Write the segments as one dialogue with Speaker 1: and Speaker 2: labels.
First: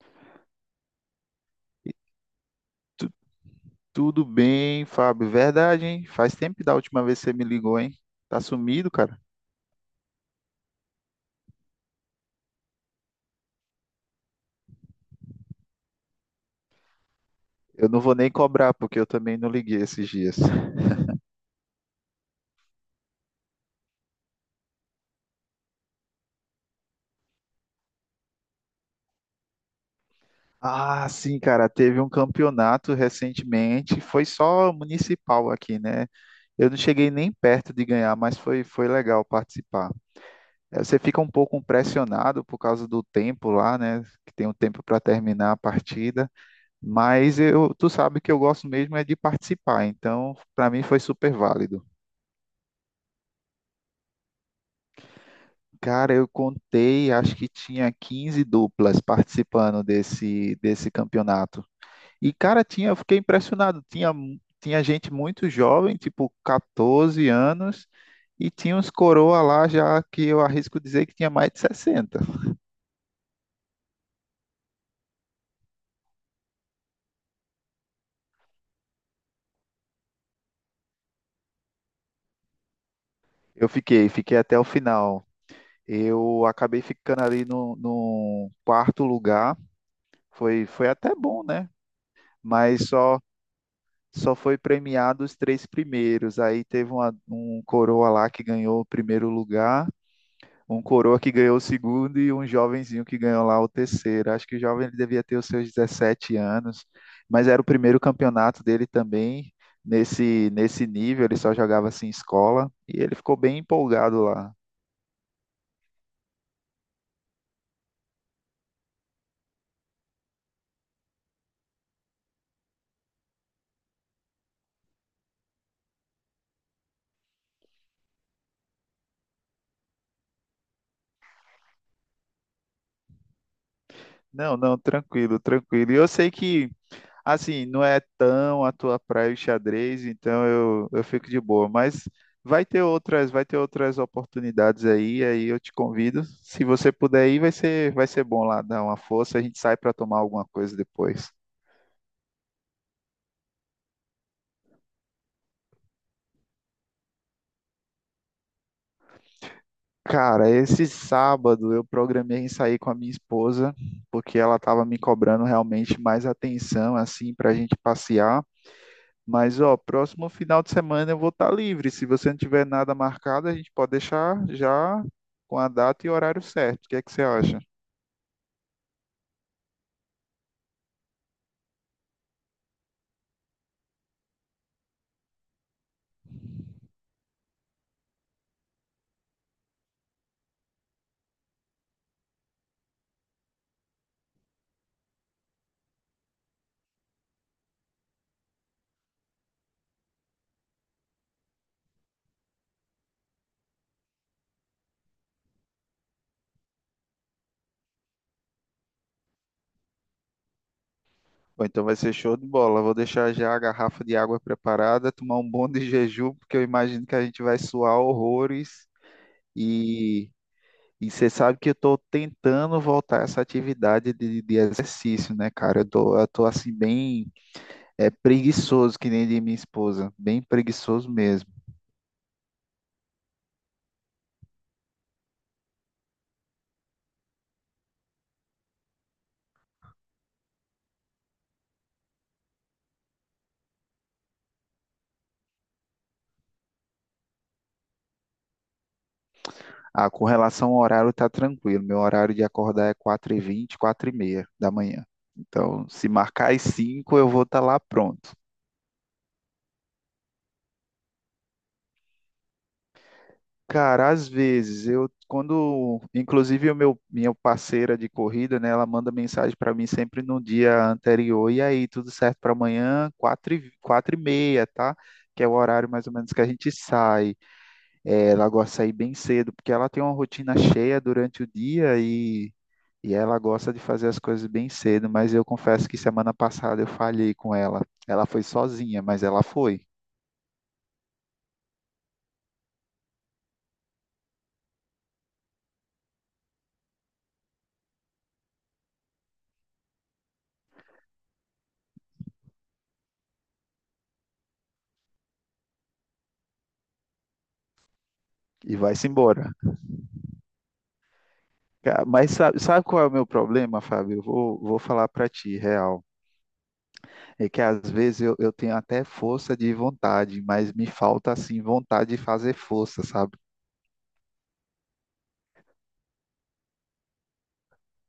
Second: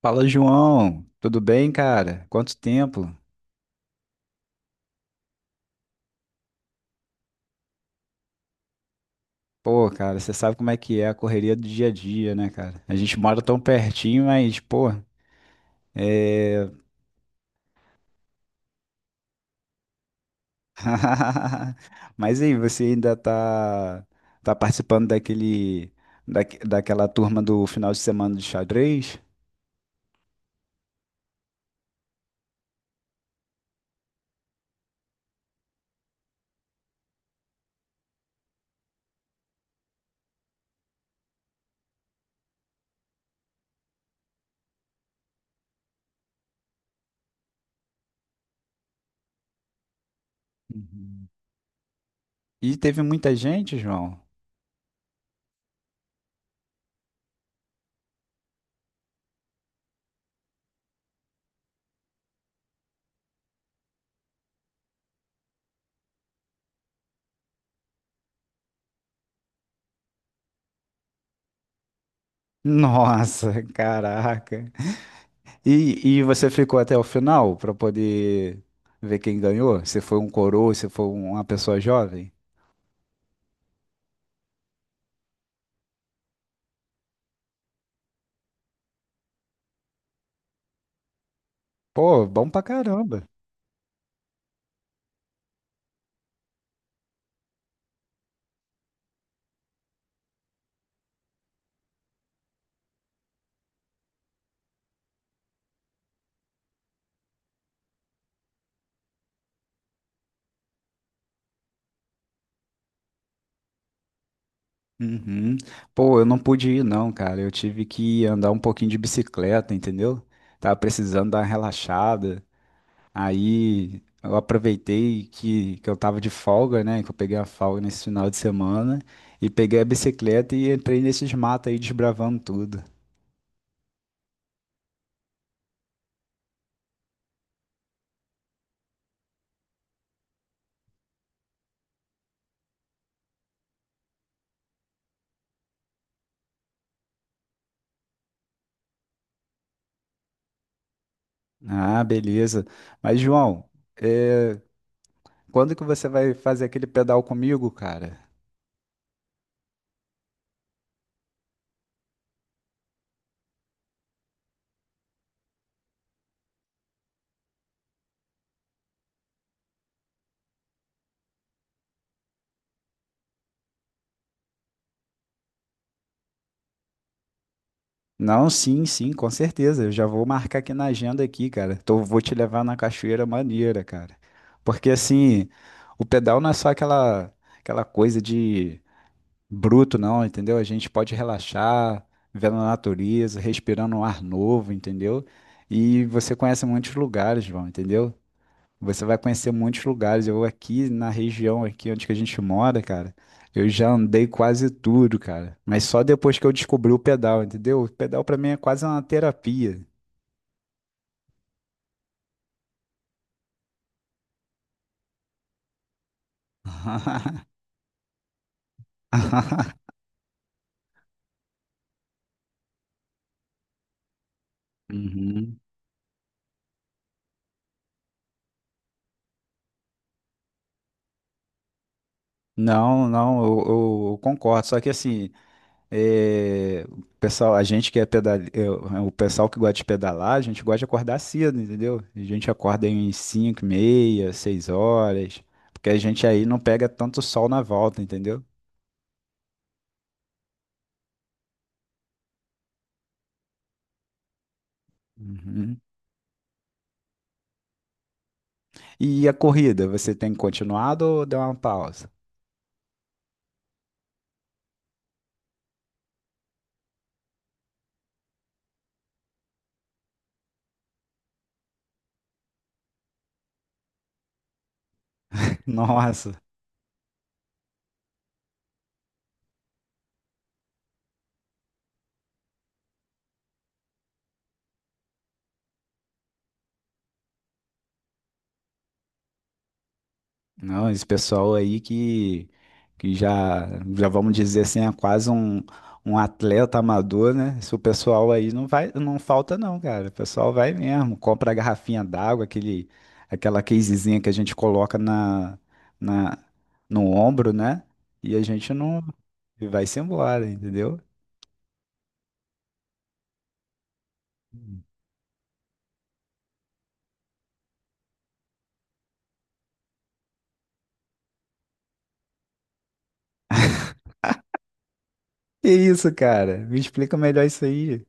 Speaker 1: Fala, João. Tudo bem, cara? Quanto tempo?
Speaker 2: Tu- Tudo bem, Fábio? Verdade, hein? Faz tempo da última vez que você me ligou, hein? Tá sumido, cara?
Speaker 1: Pô, cara, você sabe como é que é a correria do dia a dia, né, cara? A gente mora tão pertinho, mas, pô, é,
Speaker 2: Eu não vou nem cobrar, porque eu também não liguei esses dias.
Speaker 1: Mas aí, você ainda tá participando daquela turma do final de semana de xadrez?
Speaker 2: Ah, sim, cara, teve um campeonato recentemente, foi só municipal aqui, né? Eu não cheguei nem perto de ganhar, mas foi legal participar. Você fica um pouco pressionado por causa do tempo lá, né? Que tem um tempo para terminar a partida, mas tu sabe que eu gosto mesmo é de participar, então para mim foi
Speaker 1: Uhum.
Speaker 2: super válido.
Speaker 1: E teve muita gente, João?
Speaker 2: Cara, eu contei, acho que tinha 15 duplas participando desse campeonato. E, cara, eu fiquei impressionado. Tinha gente muito jovem, tipo 14 anos, e tinha uns coroa lá já que eu arrisco dizer que tinha mais de 60.
Speaker 1: Nossa, caraca. E você ficou até o final para poder ver quem ganhou? Se foi um coroa, se foi uma pessoa jovem?
Speaker 2: Eu fiquei até o final. Eu acabei ficando ali no quarto lugar. Foi até bom, né?
Speaker 1: Pô, bom pra
Speaker 2: Mas só
Speaker 1: caramba.
Speaker 2: só foi premiado os três primeiros. Aí teve um coroa lá que ganhou o primeiro lugar, um coroa que ganhou o segundo e um jovenzinho que ganhou lá o terceiro. Acho que o jovem ele devia ter os seus 17 anos, mas era o primeiro campeonato dele também. Nesse nível, ele só jogava assim em escola e ele ficou bem empolgado lá.
Speaker 1: Uhum. Pô, eu não pude ir não, cara. Eu tive que andar um pouquinho de bicicleta, entendeu? Tava precisando dar uma relaxada. Aí eu aproveitei que eu tava de folga, né? Que eu peguei a folga nesse final de semana e peguei a bicicleta e entrei nesses matos aí desbravando tudo.
Speaker 2: Não, não, tranquilo, tranquilo. E eu sei que assim, não é tão a tua praia o xadrez, então eu fico de boa. Mas vai ter outras oportunidades aí eu te convido. Se você puder ir, vai ser bom lá, dar uma força, a gente sai para tomar alguma coisa depois.
Speaker 1: Ah, beleza. Mas, João, é, quando que você vai fazer aquele pedal comigo, cara?
Speaker 2: Cara, esse sábado eu programei em sair com a minha esposa, porque ela estava me cobrando realmente mais atenção, assim, para a gente passear. Mas, ó, próximo final de semana eu vou estar livre. Se você não tiver nada marcado, a gente pode deixar já com a data e horário certo. O que é que você acha?
Speaker 1: Não, sim, sim, com certeza. Eu já vou marcar aqui na agenda aqui, cara. Tô, vou te levar na cachoeira maneira, cara. Porque assim, o pedal não é só aquela coisa de bruto, não, entendeu? A gente pode relaxar, vendo a natureza, respirando um ar novo, entendeu? E você conhece muitos lugares, João, entendeu? Você vai conhecer muitos lugares. Eu aqui na região aqui onde que a gente mora, cara, eu já andei quase tudo, cara. Mas só depois que eu descobri o pedal, entendeu? O pedal pra mim é quase uma terapia.
Speaker 2: Bom, então vai ser show de bola. Vou deixar já a garrafa de água preparada, tomar um bom de jejum, porque eu imagino que a gente vai suar horrores. E, e você sabe que eu estou tentando voltar a essa atividade de exercício, né,
Speaker 1: Uhum.
Speaker 2: cara? Eu tô assim, bem preguiçoso, que nem de minha esposa, bem preguiçoso mesmo.
Speaker 1: Não, não, eu concordo. Só que assim, o pessoal, a gente que é pedal, o pessoal que gosta de pedalar, a gente gosta de acordar cedo, entendeu? A gente acorda em 5, meia, 6 horas, porque a gente aí não pega tanto sol na volta, entendeu?
Speaker 2: Ah, com relação ao horário, tá tranquilo. Meu horário de acordar é 4:20 4:30 da manhã.
Speaker 1: Uhum.
Speaker 2: Então, se marcar às 5, eu vou estar lá pronto.
Speaker 1: E a corrida, você tem continuado ou deu uma pausa?
Speaker 2: Cara, às vezes eu quando, inclusive o meu minha parceira de corrida, né, ela manda mensagem para mim sempre no dia anterior. E aí, tudo certo para amanhã, 4 e 4 e meia, tá? Que é o horário mais ou
Speaker 1: Nossa,
Speaker 2: menos que a gente sai. Ela gosta de sair bem cedo, porque ela tem uma rotina cheia durante o dia e ela gosta de fazer as coisas bem cedo, mas eu confesso que semana passada eu falhei com ela. Ela foi sozinha, mas ela foi
Speaker 1: não, esse pessoal aí que já vamos dizer assim, é quase um atleta amador, né? Esse pessoal aí não vai, não falta não, cara. O pessoal vai mesmo, compra a garrafinha d'água, aquele, aquela casezinha que a gente coloca na, no ombro, né? E a gente
Speaker 2: e
Speaker 1: não
Speaker 2: vai-se embora.
Speaker 1: e vai-se embora, entendeu?
Speaker 2: Mas sabe qual é o meu problema, Fábio? Eu vou falar para ti, real. É que às vezes eu tenho até força de vontade, mas me falta assim vontade de fazer força, sabe?
Speaker 1: Que isso, cara? Me explica melhor isso aí.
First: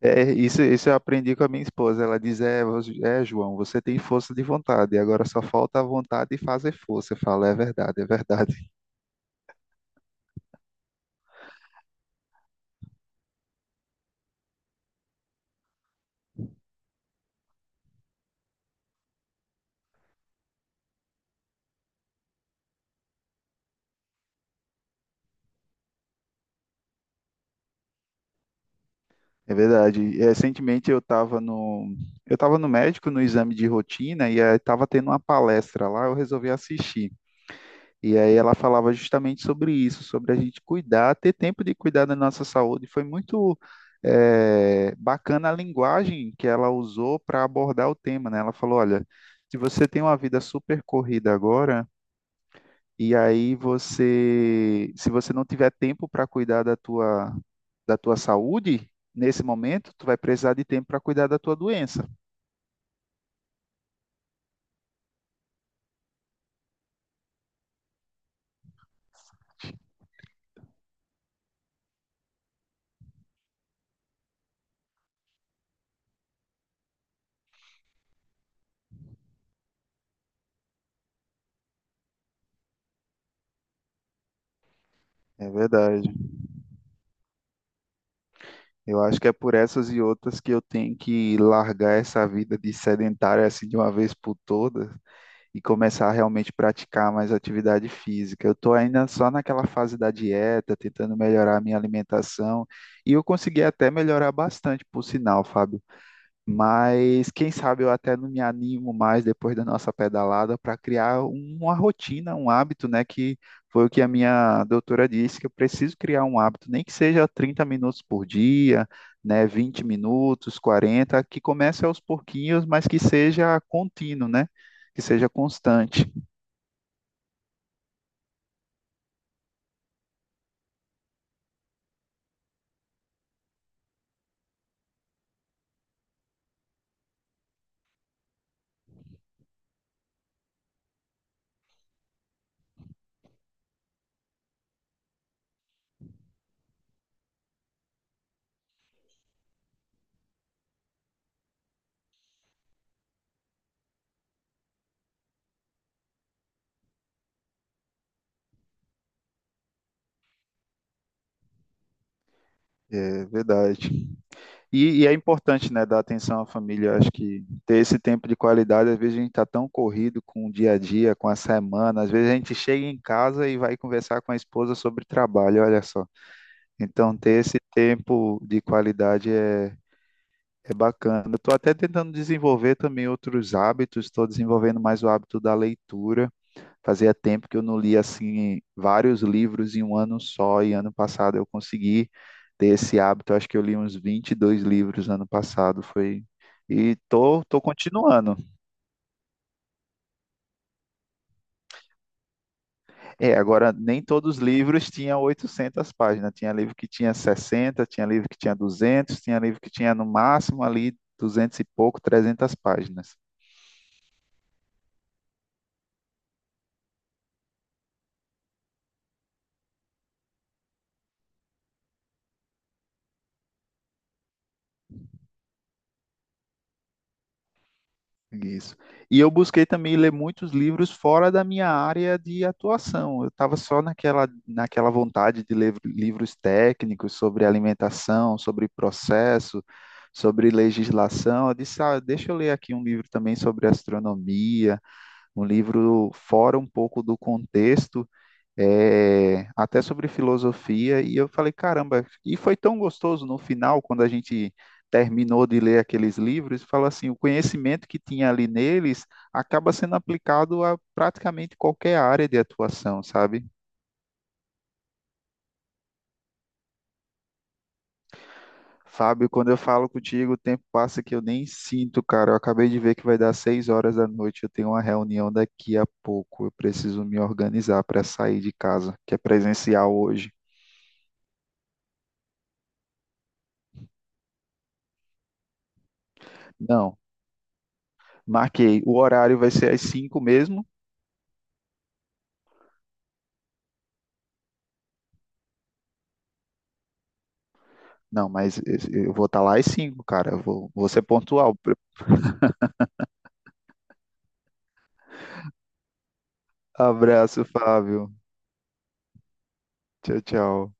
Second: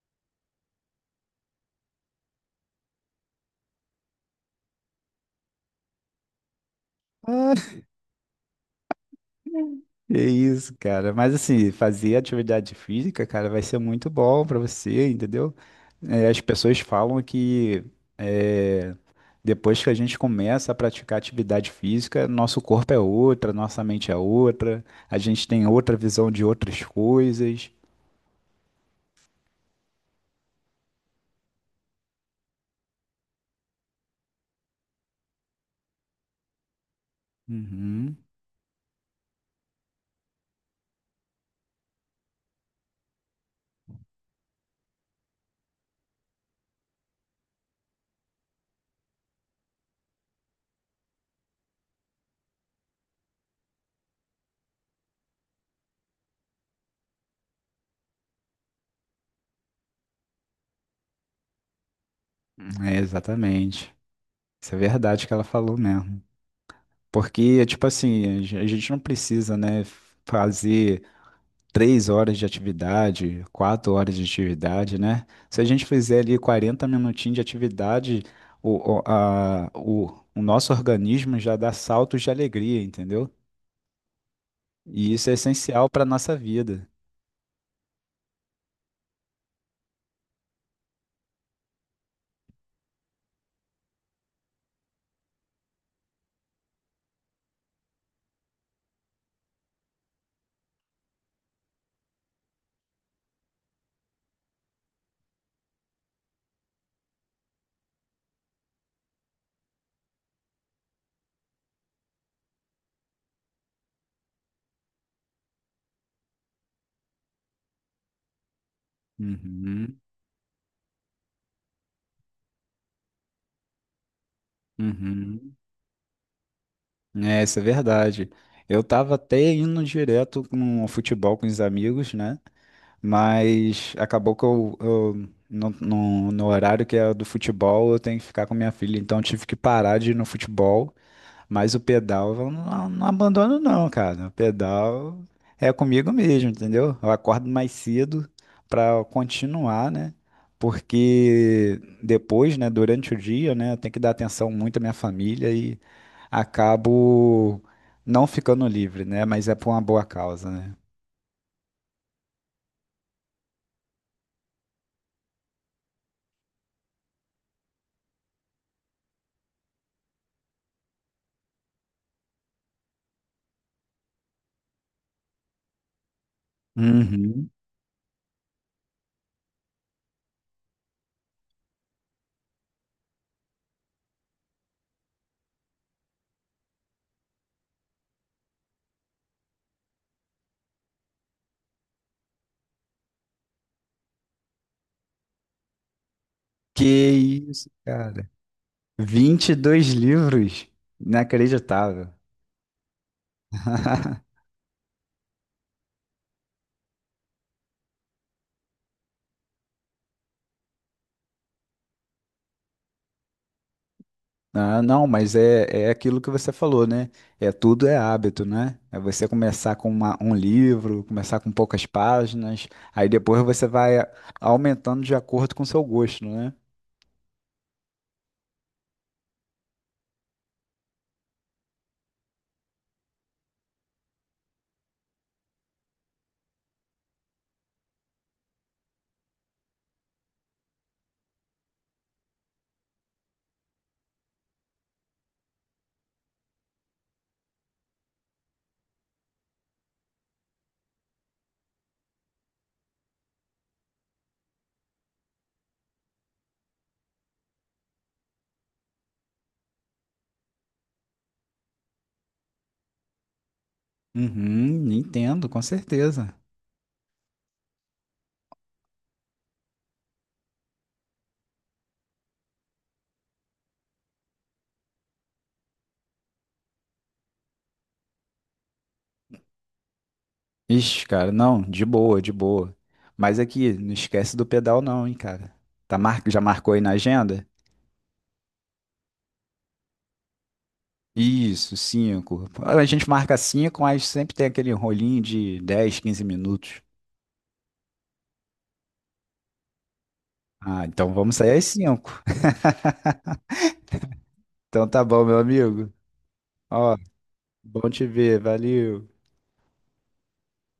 Speaker 2: É, isso eu aprendi com a minha esposa. Ela diz: João, você tem força de vontade, agora só falta a vontade de fazer força. Eu falo:
Speaker 1: Ah,
Speaker 2: é verdade, é verdade.
Speaker 1: é isso, cara. Mas assim, fazer atividade física, cara, vai ser muito bom pra você, entendeu? É, as pessoas falam que é, depois que a gente começa a praticar atividade física, nosso corpo é outra, nossa mente é outra, a gente tem outra visão de outras coisas.
Speaker 2: É verdade. Recentemente eu estava no médico no exame de rotina e estava tendo uma palestra lá, eu resolvi assistir.
Speaker 1: Uhum.
Speaker 2: E aí ela falava justamente sobre isso, sobre a gente cuidar, ter tempo de cuidar da nossa saúde. Foi muito bacana a linguagem que ela usou para abordar o tema, né? Ela falou, olha, se você tem uma vida super corrida agora, e aí se você não tiver tempo para cuidar da tua saúde, nesse momento, tu vai precisar de tempo para cuidar da tua doença.
Speaker 1: É, exatamente. Isso é verdade que ela falou mesmo. Porque, tipo assim, a gente não precisa, né, fazer 3 horas de atividade, 4 horas de atividade, né? Se a gente fizer ali 40 minutinhos de atividade, o, o, a- o- o nosso organismo já dá saltos de alegria, entendeu? E isso é
Speaker 2: É
Speaker 1: essencial para a
Speaker 2: verdade.
Speaker 1: nossa vida.
Speaker 2: Eu acho que é por essas e outras que eu tenho que largar essa vida de sedentário assim de uma vez por todas e começar a realmente praticar mais atividade física. Eu estou ainda só naquela fase da dieta, tentando melhorar a minha alimentação e eu consegui até melhorar bastante, por sinal, Fábio. Mas quem sabe eu até não me animo mais depois da nossa pedalada para criar uma rotina, um hábito, né? Que foi o que a minha doutora disse, que eu preciso criar um hábito, nem que seja 30 minutos por dia, né? 20
Speaker 1: Uhum,
Speaker 2: minutos, 40, que comece aos pouquinhos, mas que seja contínuo, né? Que seja
Speaker 1: uhum.
Speaker 2: constante.
Speaker 1: É, isso é verdade. Eu tava até indo direto no futebol com os amigos, né? Mas acabou que no horário que é do futebol, eu tenho que ficar com minha filha, então eu tive que parar de ir no futebol. Mas o pedal eu não, não abandono não, cara. O pedal é comigo mesmo, entendeu? Eu acordo mais cedo para continuar, né? Porque depois, né, durante o dia, né, eu tenho que dar atenção muito à minha família e acabo não ficando livre, né? Mas é por uma boa causa, né?
Speaker 2: É verdade. E é importante, né, dar atenção à família. Eu acho que ter esse tempo de qualidade, às vezes a gente está tão corrido com o dia a dia, com a semana, às vezes a gente chega em casa e vai conversar com a esposa sobre trabalho, olha só. Então, ter
Speaker 1: Uhum.
Speaker 2: esse tempo de qualidade é bacana. Eu estou até tentando desenvolver também outros hábitos, estou desenvolvendo mais o hábito da leitura. Fazia tempo que eu não lia assim vários livros em um ano só, e ano passado eu consegui ter esse hábito. Eu acho que eu li uns 22 livros ano passado, foi
Speaker 1: Que
Speaker 2: e tô
Speaker 1: isso, cara.
Speaker 2: continuando.
Speaker 1: 22 livros? Inacreditável.
Speaker 2: É, agora nem todos os livros tinham 800 páginas. Tinha livro que tinha 60, tinha livro que tinha 200, tinha livro que tinha no máximo ali 200 e pouco, 300 páginas.
Speaker 1: Ah, não, mas é aquilo que você falou, né? É tudo é hábito, né? É você começar com um livro, começar com poucas páginas, aí depois você vai aumentando de acordo com o seu gosto, né?
Speaker 2: Isso. E eu busquei também ler muitos livros fora da minha área de atuação. Eu estava só naquela vontade de ler livros técnicos sobre alimentação, sobre processo, sobre legislação. Eu disse, ah, deixa eu ler aqui um livro também sobre astronomia, um livro fora um pouco do contexto até sobre filosofia, e eu falei, caramba, e foi tão gostoso no final, quando a gente terminou de ler aqueles livros, fala assim, o conhecimento que tinha ali neles acaba sendo aplicado a praticamente qualquer área de atuação, sabe?
Speaker 1: Uhum, entendo, com certeza.
Speaker 2: Fábio, quando eu falo contigo, o tempo passa que eu nem sinto, cara. Eu acabei de ver que vai dar 6 horas da noite, eu tenho uma reunião daqui a pouco. Eu preciso me organizar para sair de casa, que é presencial hoje.
Speaker 1: Ixi, cara, não, de boa, de boa. Mas aqui, não esquece do pedal não, hein, cara. Tá mar... Já marcou aí na
Speaker 2: Não,
Speaker 1: agenda?
Speaker 2: marquei. O horário vai ser às 5 mesmo.
Speaker 1: Isso, 5. A gente marca 5, mas sempre tem aquele rolinho de 10, 15 minutos.
Speaker 2: Não, mas eu vou estar lá às 5, cara. Eu vou,
Speaker 1: Ah,
Speaker 2: vou ser
Speaker 1: então vamos
Speaker 2: pontual.
Speaker 1: sair às 5. Então tá bom, meu amigo. Ó,
Speaker 2: Abraço,
Speaker 1: bom te
Speaker 2: Fábio.
Speaker 1: ver, valeu.
Speaker 2: Tchau, tchau.